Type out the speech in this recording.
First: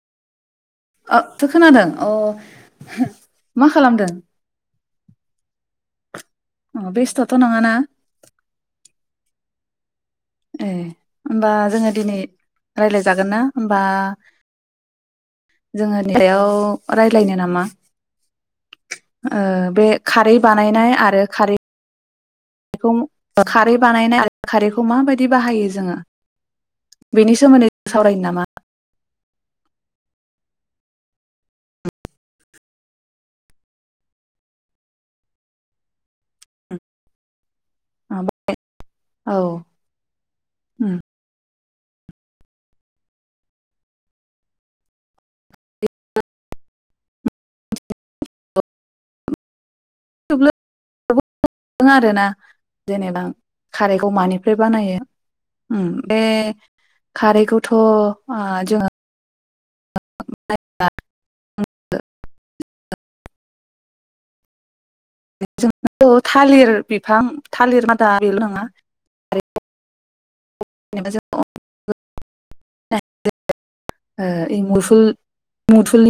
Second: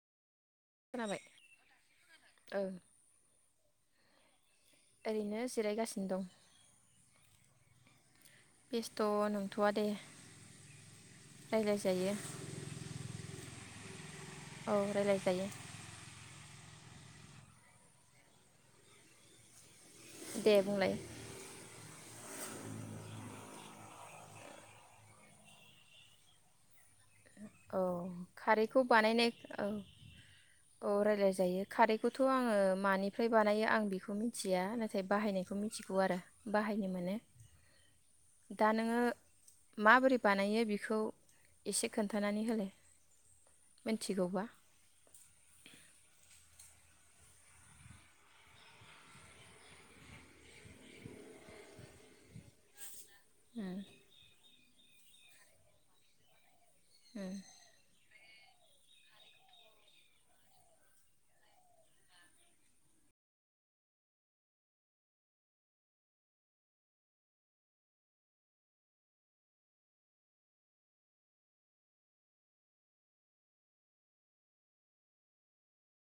अ खोनाबाय थो खोनादों अ ओ मा खालामदों? ओरैनो जिरायगासिनो दं। अ बेस्थ'थ' नङाना? नङा दे। ए होमबा जोङो रायलायजायो दिनै राय्लाय जागोन ना? होमबा औ रायलाय जायो। औ रायलायनो नामा ओ बे खारै दे बुंलाय बानायनाय आरो खारै खारै बानायनाय खारैखौ माबायदि बाहायो जोङो? बेनि सोमोन्दै औ जों सावरायनो नामा? खारैखौ बानायनाय औ औ राय्लायजायो खारैखौथ' आङो मानिफ्राय बानायो आं बेखौ मिन्थिया नाथाय बाहायनायखौ मिथिगौ आरो बाहायनो मोनो। दा नोङो औ माबोरै बानायो बेखौ एसे खोन न्थानानै होलाय मिथिगौबा? [unintelligible] आरोना जेनेबा उम खारैखौ मानिफ्राय बानायो। उम बे उम खारैखौथ' आ जोङो [unintelligible] जों थालिर बिफां थालिर मादा बेल' नङा [unintelligible]